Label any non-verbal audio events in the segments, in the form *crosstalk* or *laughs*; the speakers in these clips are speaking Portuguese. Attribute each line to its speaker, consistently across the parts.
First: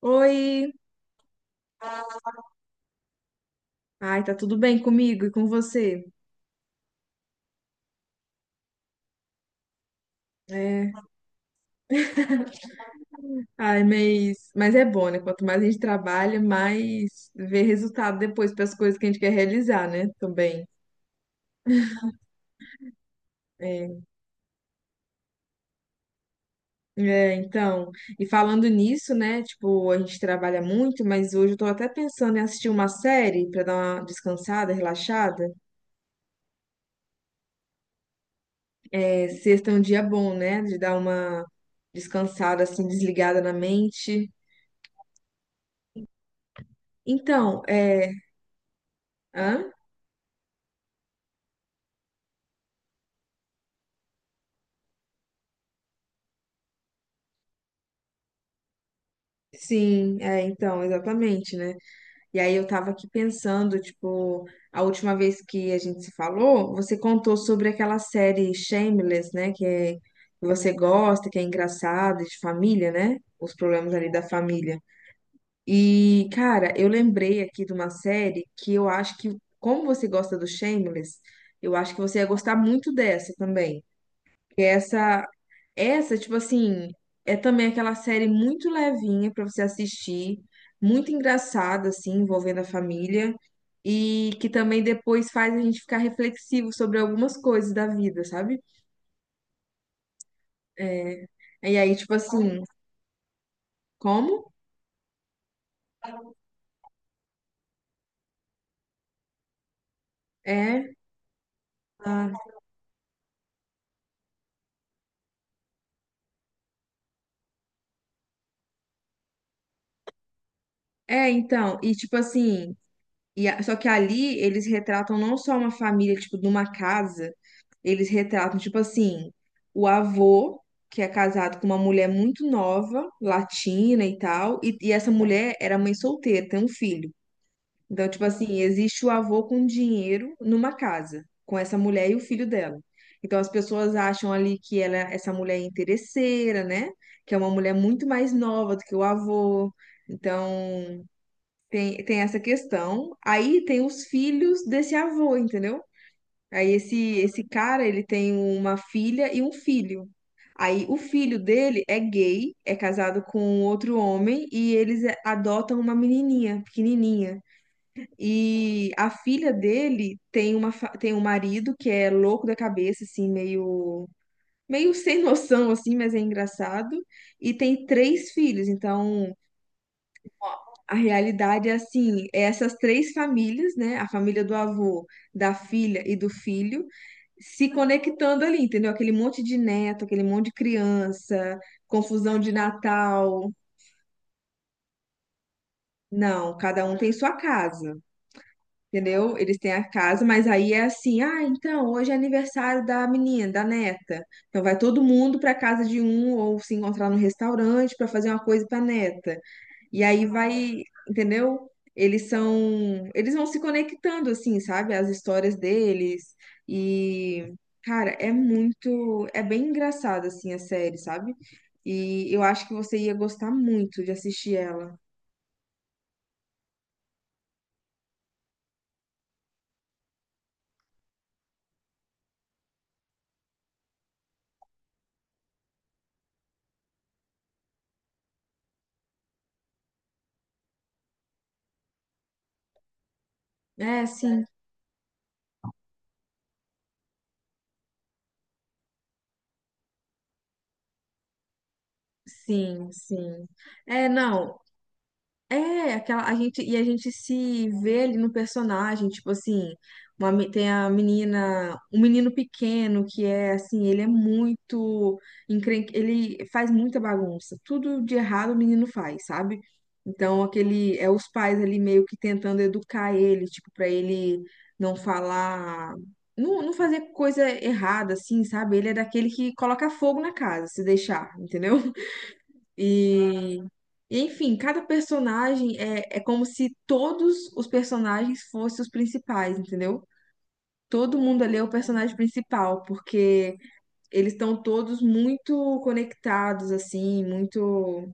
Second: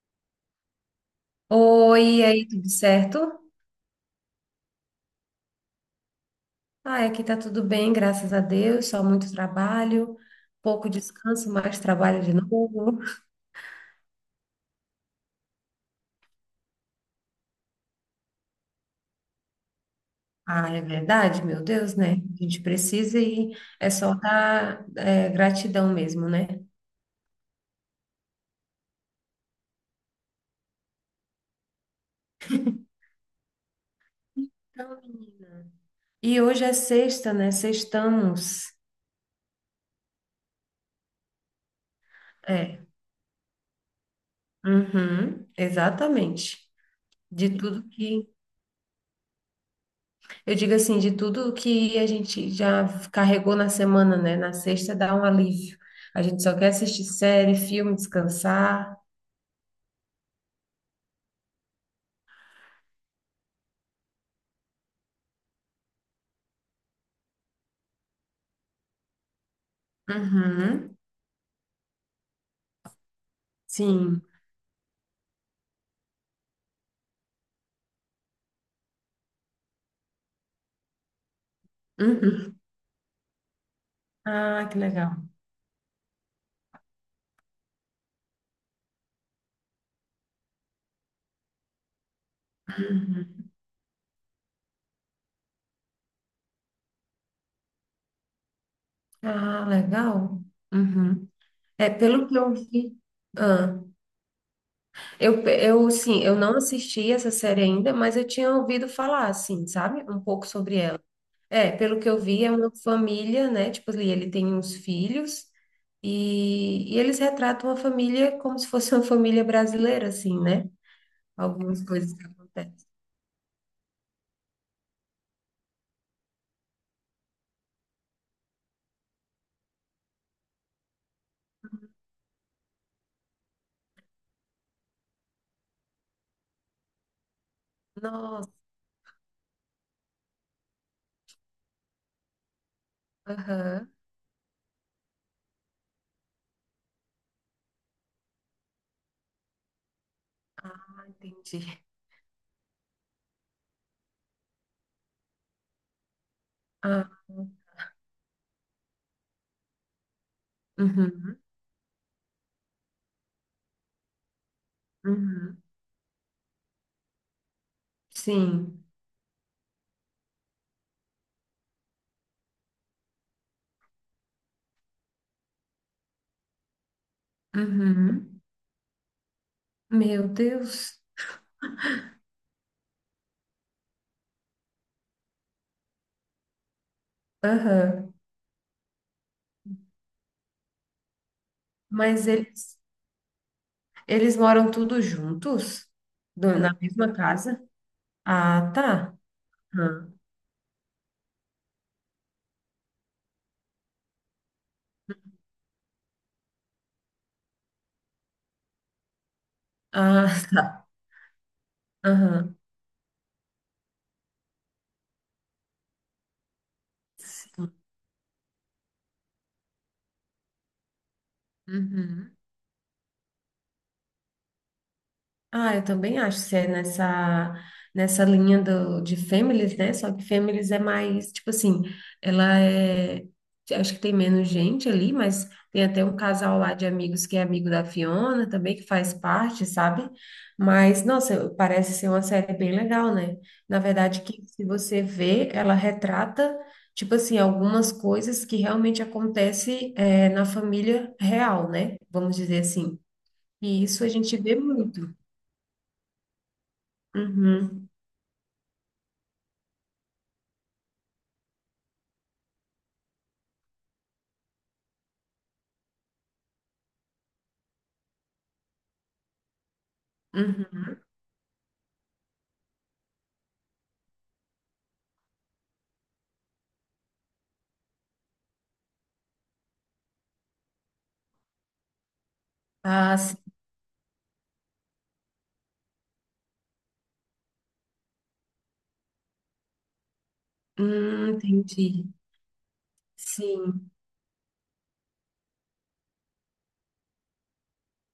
Speaker 1: Oi!
Speaker 2: Oi, e aí, tudo certo?
Speaker 1: Ai, tá tudo bem comigo e com você?
Speaker 2: Ah, aqui tá tudo bem, graças a Deus, só muito trabalho, pouco
Speaker 1: É.
Speaker 2: descanso, mais trabalho de novo.
Speaker 1: Ai, mas é bom, né? Quanto mais a gente trabalha, mais vê resultado depois para as coisas que a gente quer realizar, né? Também.
Speaker 2: Ah, é verdade, meu Deus, né? A gente precisa e é
Speaker 1: É.
Speaker 2: só dar gratidão mesmo, né?
Speaker 1: É, então, e falando nisso, né? Tipo, a gente trabalha muito, mas hoje eu tô até pensando em assistir uma série para dar uma descansada,
Speaker 2: Então,
Speaker 1: relaxada.
Speaker 2: menina. E hoje é sexta, né? Sextamos.
Speaker 1: É, sexta é um dia bom, né? De dar uma descansada,
Speaker 2: É,
Speaker 1: assim, desligada na mente.
Speaker 2: uhum, exatamente. De
Speaker 1: Então,
Speaker 2: tudo
Speaker 1: é.
Speaker 2: que.
Speaker 1: Hã?
Speaker 2: Eu digo assim, de tudo que a gente já carregou na semana, né? Na sexta dá um alívio. A gente só quer assistir série, filme, descansar.
Speaker 1: Sim, é, então, exatamente, né? E aí eu tava aqui pensando, tipo, a última vez que a gente se falou, você contou sobre aquela série Shameless, né? Que você
Speaker 2: Uhum,
Speaker 1: gosta, que é engraçada, de família, né? Os problemas ali da
Speaker 2: sim.
Speaker 1: família. E, cara, eu lembrei aqui de uma série que eu acho que, como você gosta do Shameless, eu acho que você ia gostar
Speaker 2: Uhum.
Speaker 1: muito dessa também. Que é
Speaker 2: Ah, que legal.
Speaker 1: essa, tipo assim, é também aquela série muito levinha pra você assistir, muito engraçada, assim, envolvendo a família, e que também depois faz a gente ficar reflexivo sobre algumas coisas da vida, sabe?
Speaker 2: Ah, legal.
Speaker 1: É,
Speaker 2: Uhum.
Speaker 1: e
Speaker 2: É,
Speaker 1: aí, tipo
Speaker 2: pelo que eu
Speaker 1: assim,
Speaker 2: vi. Ah,
Speaker 1: como?
Speaker 2: eu, sim, eu não assisti essa série ainda, mas eu tinha ouvido falar, assim, sabe? Um pouco sobre
Speaker 1: É,
Speaker 2: ela. É, pelo que eu
Speaker 1: ah,
Speaker 2: vi, é uma família, né? Tipo, ali ele tem uns filhos e eles retratam a família como se fosse uma família brasileira, assim, né?
Speaker 1: é, então,
Speaker 2: Algumas
Speaker 1: e
Speaker 2: coisas
Speaker 1: tipo
Speaker 2: que
Speaker 1: assim.
Speaker 2: acontecem.
Speaker 1: Só que ali eles retratam não só uma família, tipo, numa casa, eles retratam, tipo assim, o avô, que é casado com uma mulher muito nova, latina e tal, e essa mulher era mãe solteira, tem um filho. Então, tipo
Speaker 2: Nossa,
Speaker 1: assim, existe o avô com dinheiro numa casa, com essa mulher e o filho dela. Então, as
Speaker 2: aham,
Speaker 1: pessoas acham ali que ela, essa mulher é interesseira, né? Que é uma mulher muito mais nova do que o avô. Então,
Speaker 2: ah, entendi.
Speaker 1: tem essa questão. Aí tem os filhos desse avô, entendeu? Aí
Speaker 2: Ah,
Speaker 1: esse cara, ele tem uma filha e um filho. Aí o filho
Speaker 2: uhum,
Speaker 1: dele é gay, é casado com outro homem e eles
Speaker 2: uhum,
Speaker 1: adotam uma menininha, pequenininha.
Speaker 2: sim,
Speaker 1: E a filha dele tem uma, tem um marido que é louco da cabeça, assim, meio, meio *laughs* sem noção, assim, mas é engraçado. E tem três
Speaker 2: uhum.
Speaker 1: filhos, então
Speaker 2: Meu
Speaker 1: a
Speaker 2: Deus,
Speaker 1: realidade é assim, é essas três famílias, né? A família do avô, da filha e do filho, se
Speaker 2: aham.
Speaker 1: conectando ali, entendeu? Aquele monte de neto, aquele monte de criança,
Speaker 2: Mas
Speaker 1: confusão de
Speaker 2: eles,
Speaker 1: Natal.
Speaker 2: eles moram tudo juntos?
Speaker 1: Não,
Speaker 2: Do- na
Speaker 1: cada um tem
Speaker 2: mesma
Speaker 1: sua
Speaker 2: casa?
Speaker 1: casa,
Speaker 2: Ah, tá.
Speaker 1: entendeu? Eles têm a
Speaker 2: Aham.
Speaker 1: casa, mas aí é assim, ah, então hoje é aniversário da menina, da neta. Então vai todo mundo para casa de um ou se encontrar no restaurante para fazer uma coisa para neta. E aí
Speaker 2: Ah, *laughs*
Speaker 1: vai,
Speaker 2: tá.
Speaker 1: entendeu? Eles
Speaker 2: Aham.
Speaker 1: são, eles vão se conectando assim, sabe? As histórias deles e
Speaker 2: Sim.
Speaker 1: cara, é muito, é bem engraçada assim a série, sabe? E
Speaker 2: Uhum.
Speaker 1: eu acho que você ia gostar muito de assistir ela.
Speaker 2: Ah, eu também acho que é nessa, nessa linha do, de Families, né? Só que Families é mais, tipo assim, ela é. Acho que tem menos gente ali, mas tem até um casal lá de amigos que é amigo da Fiona também, que faz parte, sabe? Mas, nossa, parece ser uma série bem legal, né? Na
Speaker 1: É,
Speaker 2: verdade, que
Speaker 1: sim,
Speaker 2: se você vê, ela retrata, tipo assim, algumas coisas que realmente acontecem, na família real, né? Vamos dizer
Speaker 1: sim,
Speaker 2: assim.
Speaker 1: sim.
Speaker 2: E isso a
Speaker 1: É,
Speaker 2: gente vê
Speaker 1: não,
Speaker 2: muito.
Speaker 1: É, aquela, a gente se
Speaker 2: Uhum,
Speaker 1: vê ali no personagem, tipo assim, uma tem a menina, um menino pequeno que é assim, ele é muito ele faz muita bagunça, tudo de errado o menino faz, sabe? Então
Speaker 2: uhum.
Speaker 1: aquele é os pais ali meio que tentando educar ele, tipo, pra ele não falar, não, não fazer coisa errada assim, sabe? Ele é daquele que coloca fogo na casa, se deixar, entendeu?
Speaker 2: Ah, sim.
Speaker 1: E Enfim, cada personagem é como se todos os personagens fossem os principais, entendeu? Todo mundo ali é o
Speaker 2: Entendi.
Speaker 1: personagem principal, porque
Speaker 2: Sim.
Speaker 1: eles estão todos muito conectados, assim, muito.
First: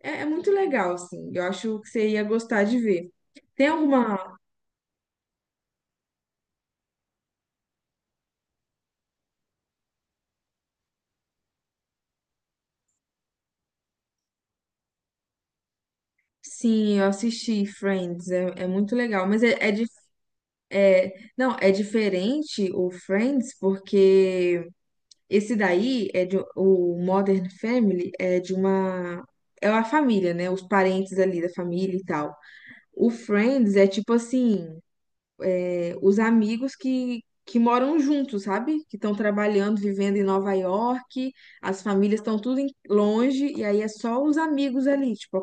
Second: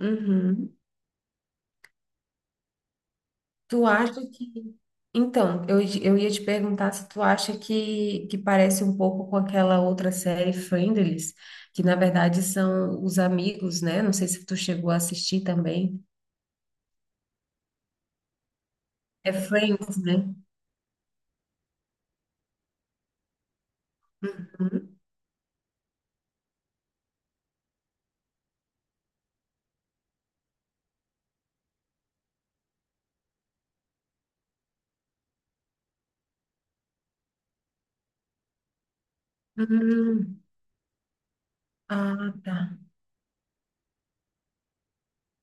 Speaker 1: É, é muito legal, assim. Eu acho que você ia gostar de ver. Tem
Speaker 2: Tu acha
Speaker 1: alguma.
Speaker 2: que. Então, eu ia te perguntar se tu acha que parece um pouco com aquela outra série Friendlies, que na verdade são os amigos, né? Não sei se tu chegou a assistir também.
Speaker 1: Sim, eu assisti Friends, é, é muito legal.
Speaker 2: É
Speaker 1: Mas é,
Speaker 2: Friends, né?
Speaker 1: Não, é diferente o Friends, porque
Speaker 2: Uhum.
Speaker 1: Esse daí é de um, o Modern Family é de uma é uma família, né? Os parentes ali da família e tal. O Friends é tipo assim, é, os amigos que moram juntos, sabe? Que estão trabalhando, vivendo em
Speaker 2: Hum.
Speaker 1: Nova York, as famílias
Speaker 2: Ah,
Speaker 1: estão tudo
Speaker 2: tá.
Speaker 1: longe e aí é só os amigos ali, tipo.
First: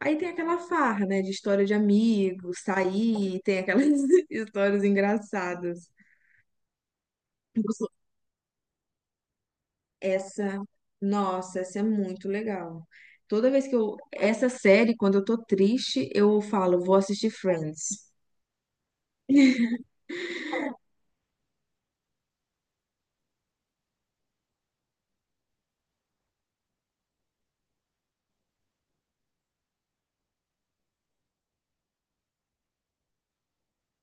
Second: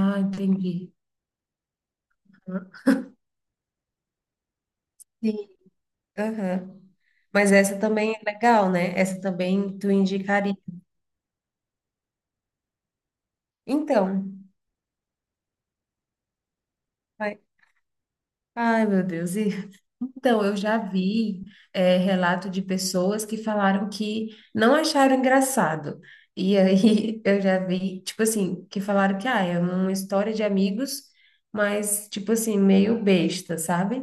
Speaker 1: Aí tem aquela
Speaker 2: entendi.
Speaker 1: farra, né? De história de amigos,
Speaker 2: Aham.
Speaker 1: sair, tem aquelas *laughs* histórias
Speaker 2: Sim.
Speaker 1: engraçadas.
Speaker 2: Aham. Mas essa também é legal, né? Essa também tu indicaria.
Speaker 1: Essa, nossa, essa é muito legal. Toda vez que eu,
Speaker 2: Então.
Speaker 1: essa série, quando eu tô triste, eu falo, vou assistir Friends.
Speaker 2: Ai, meu Deus. E, então, eu já vi relato de pessoas que falaram que não acharam engraçado. E aí *laughs* eu já vi, tipo assim, que falaram que ah, é uma história de amigos, mas, tipo assim, meio besta, sabe?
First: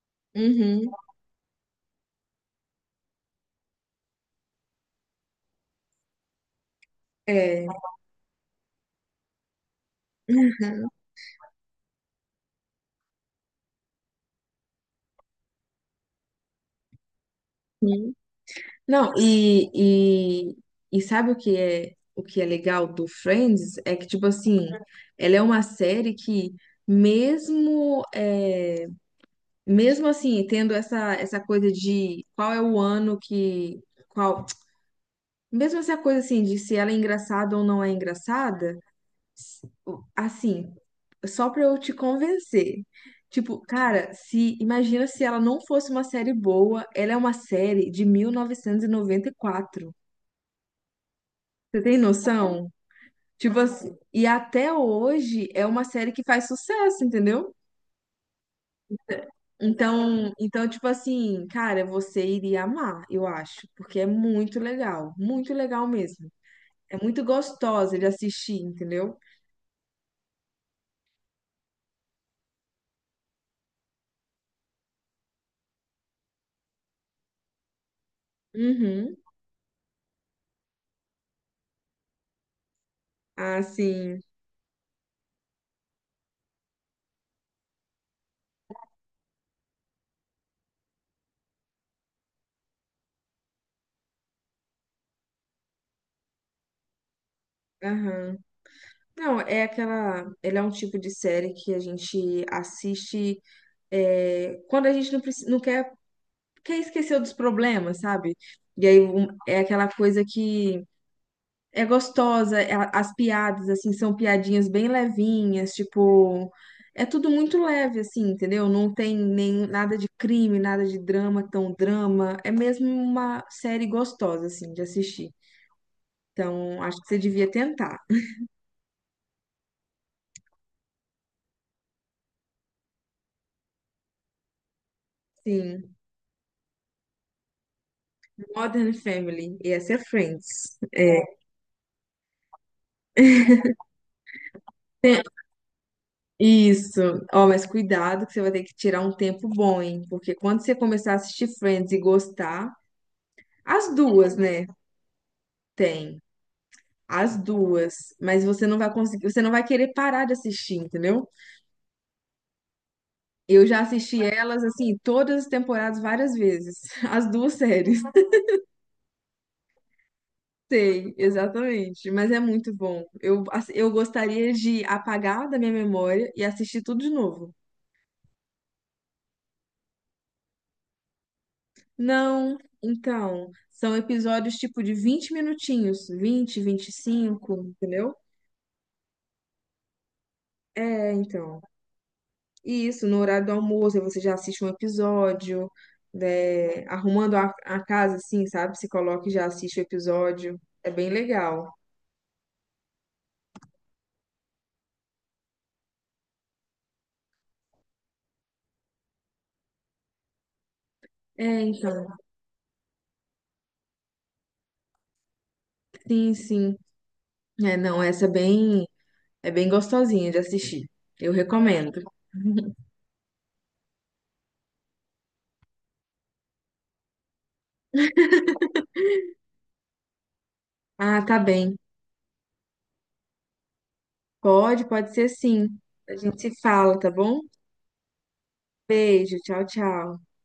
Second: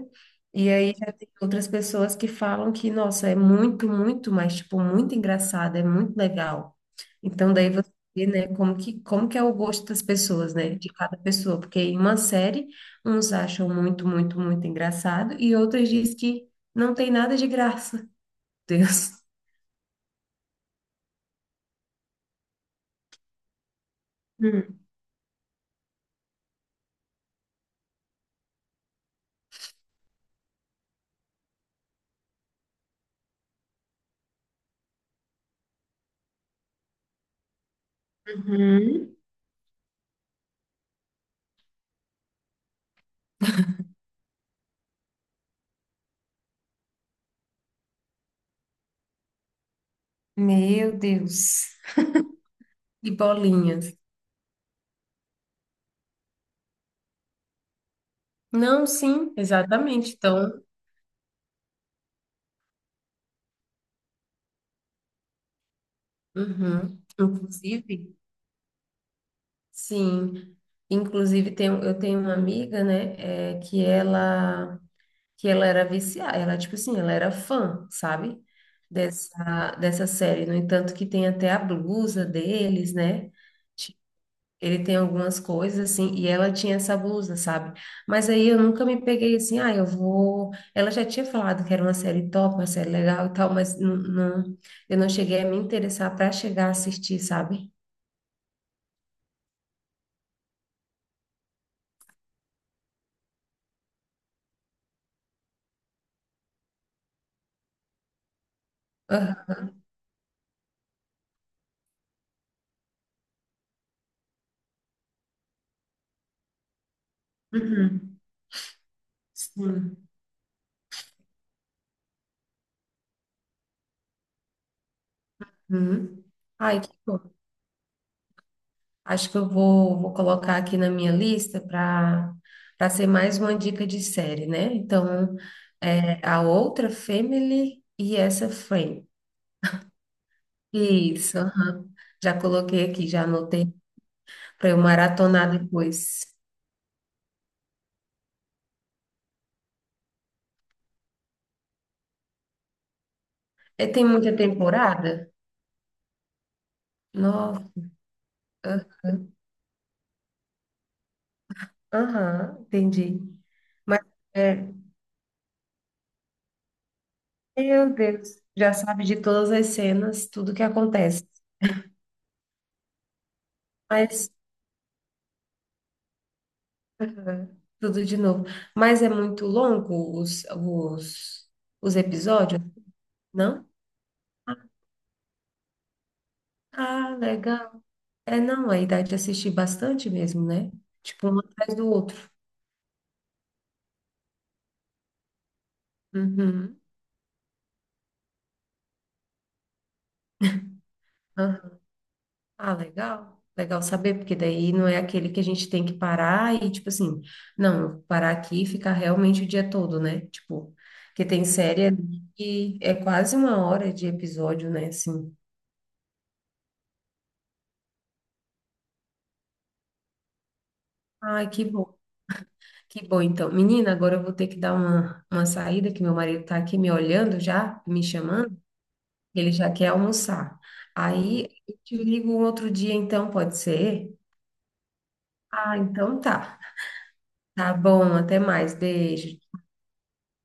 Speaker 2: E
Speaker 1: Uhum,
Speaker 2: aí já tem outras pessoas que falam que, nossa, é muito, muito, mas, tipo, muito engraçado, é muito legal. Então,
Speaker 1: é.
Speaker 2: daí você vê, né, como que é o gosto das pessoas, né, de cada pessoa, porque em uma série. Uns acham muito, muito, muito engraçado e outros dizem que não tem nada de graça.
Speaker 1: Uhum.
Speaker 2: *laughs* Deus.
Speaker 1: Não, e sabe o que é legal do Friends? É que, tipo assim,
Speaker 2: Hum.
Speaker 1: ela é uma série que, mesmo, é, mesmo assim, tendo essa, essa coisa de qual é o ano que, qual, mesmo essa coisa assim, de se ela é engraçada ou não é engraçada,
Speaker 2: Uhum.
Speaker 1: assim, só pra eu te convencer. Tipo, cara, se imagina se ela não fosse uma série boa, ela é uma série de mil novecentos e noventa e quatro.
Speaker 2: Meu Deus.
Speaker 1: Você tem noção?
Speaker 2: E
Speaker 1: Tipo
Speaker 2: bolinhas.
Speaker 1: assim, e até hoje é uma série que faz sucesso, entendeu?
Speaker 2: Não, sim, exatamente.
Speaker 1: Então,
Speaker 2: Então,
Speaker 1: então, tipo assim, cara, você iria amar, eu acho, porque é muito legal mesmo. É
Speaker 2: uhum.
Speaker 1: muito gostosa de
Speaker 2: Inclusive,
Speaker 1: assistir, entendeu?
Speaker 2: sim. Inclusive, tem, eu tenho uma amiga, né, que ela era viciada, ela, tipo assim, ela era fã, sabe?
Speaker 1: Uhum.
Speaker 2: Dessa série. No entanto, que tem até a blusa deles, né?
Speaker 1: Ah, sim.
Speaker 2: Ele tem algumas coisas assim, e ela tinha essa blusa, sabe? Mas aí eu nunca me peguei assim, ah, eu vou. Ela já tinha falado que era uma série top, uma série legal e tal, mas não, eu não cheguei a me interessar para chegar a assistir, sabe?
Speaker 1: Aham. Não, é aquela. Ele é um tipo de série que a gente assiste é, quando a gente não quer esquecer dos problemas, sabe? E aí
Speaker 2: Aham.
Speaker 1: é aquela coisa que é gostosa, as piadas, assim, são piadinhas bem levinhas, tipo. É tudo muito leve,
Speaker 2: Uhum.
Speaker 1: assim, entendeu? Não tem nem nada
Speaker 2: Sim.
Speaker 1: de crime, nada de drama, tão drama. É mesmo uma série gostosa, assim, de assistir.
Speaker 2: Uhum.
Speaker 1: Então,
Speaker 2: Ai, que
Speaker 1: acho que você
Speaker 2: bom.
Speaker 1: devia tentar.
Speaker 2: Acho que eu vou, vou colocar aqui na minha lista para para ser mais uma dica de série, né? Então,
Speaker 1: Sim.
Speaker 2: é, a outra, Family, e essa,
Speaker 1: Modern
Speaker 2: Friends.
Speaker 1: Family, e essa é Friends. É,
Speaker 2: Isso, aham. Já coloquei aqui, já anotei para eu
Speaker 1: tem-
Speaker 2: maratonar depois.
Speaker 1: isso. Ó, mas cuidado que você vai ter que tirar um tempo bom, hein? Porque quando você começar a assistir Friends e gostar,
Speaker 2: É,
Speaker 1: as
Speaker 2: tem muita
Speaker 1: duas, né?
Speaker 2: temporada?
Speaker 1: Tem. As
Speaker 2: Nossa,
Speaker 1: duas, mas você não vai conseguir,
Speaker 2: aham,
Speaker 1: você não vai querer parar de assistir, entendeu?
Speaker 2: aham, entendi.
Speaker 1: Eu já
Speaker 2: Mas,
Speaker 1: assisti elas
Speaker 2: é,
Speaker 1: assim, todas as temporadas várias vezes, *laughs* as duas
Speaker 2: meu
Speaker 1: séries.
Speaker 2: Deus, já sabe de todas as cenas, tudo que
Speaker 1: Sei,
Speaker 2: acontece.
Speaker 1: exatamente, mas é muito bom. Eu
Speaker 2: Mas,
Speaker 1: gostaria de apagar da minha memória e assistir tudo de
Speaker 2: aham,
Speaker 1: novo.
Speaker 2: tudo de novo. Mas é muito longo os, os
Speaker 1: Não,
Speaker 2: episódios,
Speaker 1: então,
Speaker 2: não?
Speaker 1: são episódios tipo de 20 minutinhos, 20, vinte e
Speaker 2: Ah,
Speaker 1: cinco,
Speaker 2: legal.
Speaker 1: entendeu?
Speaker 2: É, não, aí dá de assistir bastante mesmo, né?
Speaker 1: É,
Speaker 2: Tipo, um
Speaker 1: então.
Speaker 2: atrás do outro.
Speaker 1: E isso, no horário do almoço, aí você já assiste um episódio,
Speaker 2: Uhum.
Speaker 1: né, arrumando a casa, assim, sabe? Se coloca e já assiste o episódio. É bem legal.
Speaker 2: Ah, legal. Legal saber, porque daí não é aquele que a gente tem que parar e, tipo assim, não, eu vou parar aqui e ficar realmente o dia todo, né? Tipo, que tem
Speaker 1: É,
Speaker 2: série
Speaker 1: então.
Speaker 2: ali que é quase uma hora de episódio, né? Assim.
Speaker 1: Sim, sim. É, não, essa é bem gostosinha de assistir. Eu
Speaker 2: Ai,
Speaker 1: recomendo. *laughs*
Speaker 2: que bom então. Menina, agora eu vou ter que dar uma saída, que meu marido tá aqui me olhando já, me chamando, ele já quer almoçar.
Speaker 1: Ah, tá
Speaker 2: Aí
Speaker 1: bem.
Speaker 2: eu te ligo um outro dia, então, pode ser?
Speaker 1: Pode, pode ser sim.
Speaker 2: Ah,
Speaker 1: A
Speaker 2: então
Speaker 1: gente
Speaker 2: tá.
Speaker 1: se fala, tá bom?
Speaker 2: Tá bom, até mais.
Speaker 1: Beijo,
Speaker 2: Beijo.
Speaker 1: tchau, tchau.